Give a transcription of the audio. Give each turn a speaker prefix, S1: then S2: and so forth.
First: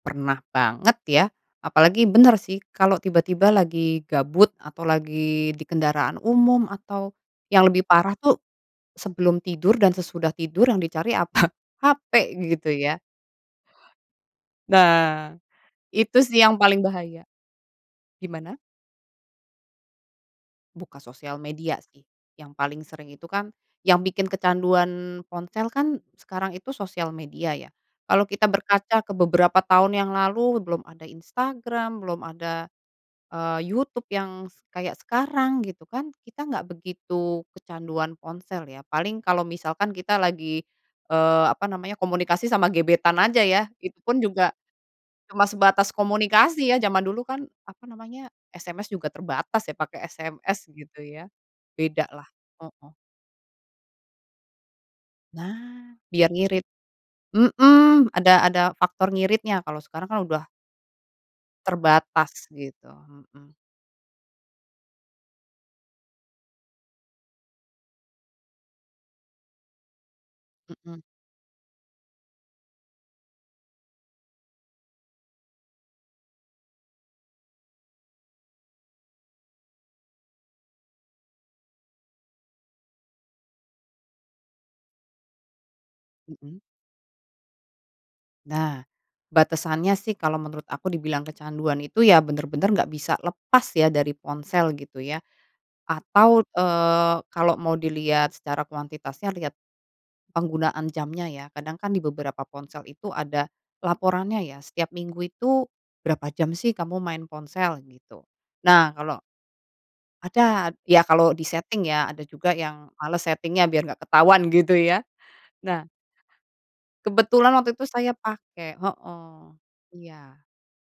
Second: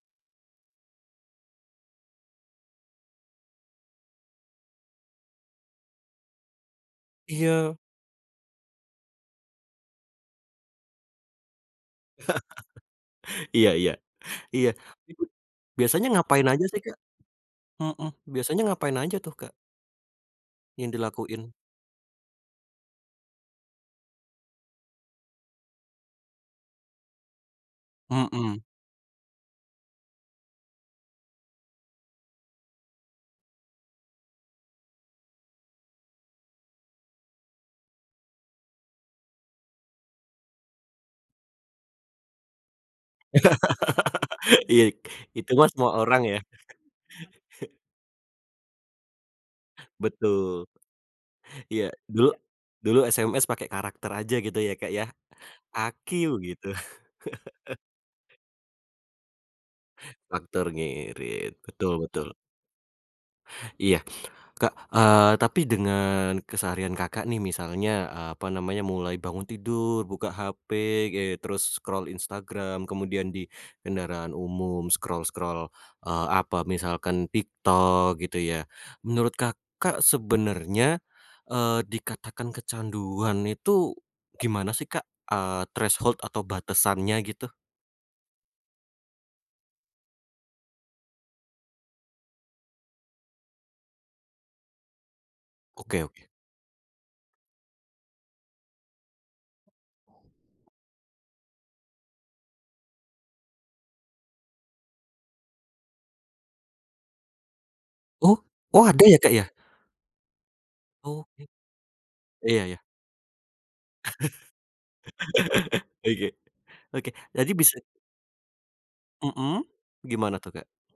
S1: Pernah banget ya, apalagi bener sih kalau tiba-tiba lagi gabut, atau lagi di kendaraan umum, atau yang
S2: Iya.
S1: lebih parah tuh sebelum tidur dan sesudah tidur yang dicari apa? Hape gitu ya.
S2: Iya iya, iya. Tapi,
S1: Nah,
S2: biasanya
S1: itu sih
S2: ngapain
S1: yang
S2: aja sih,
S1: paling
S2: Kak?
S1: bahaya.
S2: Mhm.
S1: Gimana?
S2: Biasanya ngapain aja tuh, Kak? Yang
S1: Buka sosial
S2: dilakuin?
S1: media sih, yang paling sering itu kan, yang bikin kecanduan ponsel kan sekarang itu sosial media ya. Kalau kita
S2: Mhm.
S1: berkaca ke beberapa tahun yang lalu belum ada Instagram, belum ada, eee, YouTube yang s kayak sekarang gitu kan, kita gak begitu kecanduan ponsel ya, paling kalau misalkan kita lagi, eee, apa namanya komunikasi sama gebetan aja ya, itu pun juga
S2: Iya y
S1: cuma
S2: itu mah semua
S1: sebatas
S2: orang ya.
S1: komunikasi ya, zaman dulu kan apa namanya, SMS juga terbatas ya pakai
S2: Betul.
S1: SMS gitu ya.
S2: Iya
S1: Bedalah,
S2: dulu
S1: heeh.
S2: dulu SMS pakai karakter aja gitu ya, Kak, ya,
S1: Nah
S2: "A-Q"
S1: biar ngirit.
S2: gitu.
S1: Mhm, ada ada faktor ngiritnya kalau sekarang kan udah
S2: Faktor ngirit, betul betul.
S1: terbatas gitu, heeh.
S2: Iya. Kak, eee, tapi dengan keseharian Kakak nih misalnya, eee, apa namanya mulai bangun tidur, buka
S1: Mhm.
S2: hape, eee, terus scroll Instagram, kemudian di kendaraan umum scroll-scroll, eee, apa misalkan TikTok gitu ya, menurut Kakak sebenarnya, eee, dikatakan kecanduan itu gimana sih, Kak, eee, threshold atau
S1: Mhm.
S2: batasannya gitu?
S1: Nah, batasannya sih kalau menurut aku dibilang kecanduan itu ya bener-bener nggak bisa lepas ya dari ponsel gitu ya.
S2: Oke oke.
S1: Atau, eee, kalau mau dilihat secara kuantitasnya, lihat penggunaan jamnya ya, kadang kan di beberapa ponsel itu ada laporannya ya, setiap minggu itu berapa jam sih kamu main ponsel gitu.
S2: Oh oh
S1: Nah
S2: ada
S1: kalau
S2: ya, Kak, ya?
S1: ada, ya kalau
S2: Oke,
S1: diseting ya, ada juga
S2: iya iya.
S1: yang males setingnya biar gak ketahuan gitu ya, nah
S2: Oke, oke jadi
S1: kebetulan waktu
S2: bisa
S1: itu saya pakai, heeh
S2: Mhm,
S1: iya.
S2: gimana tuh, Kak?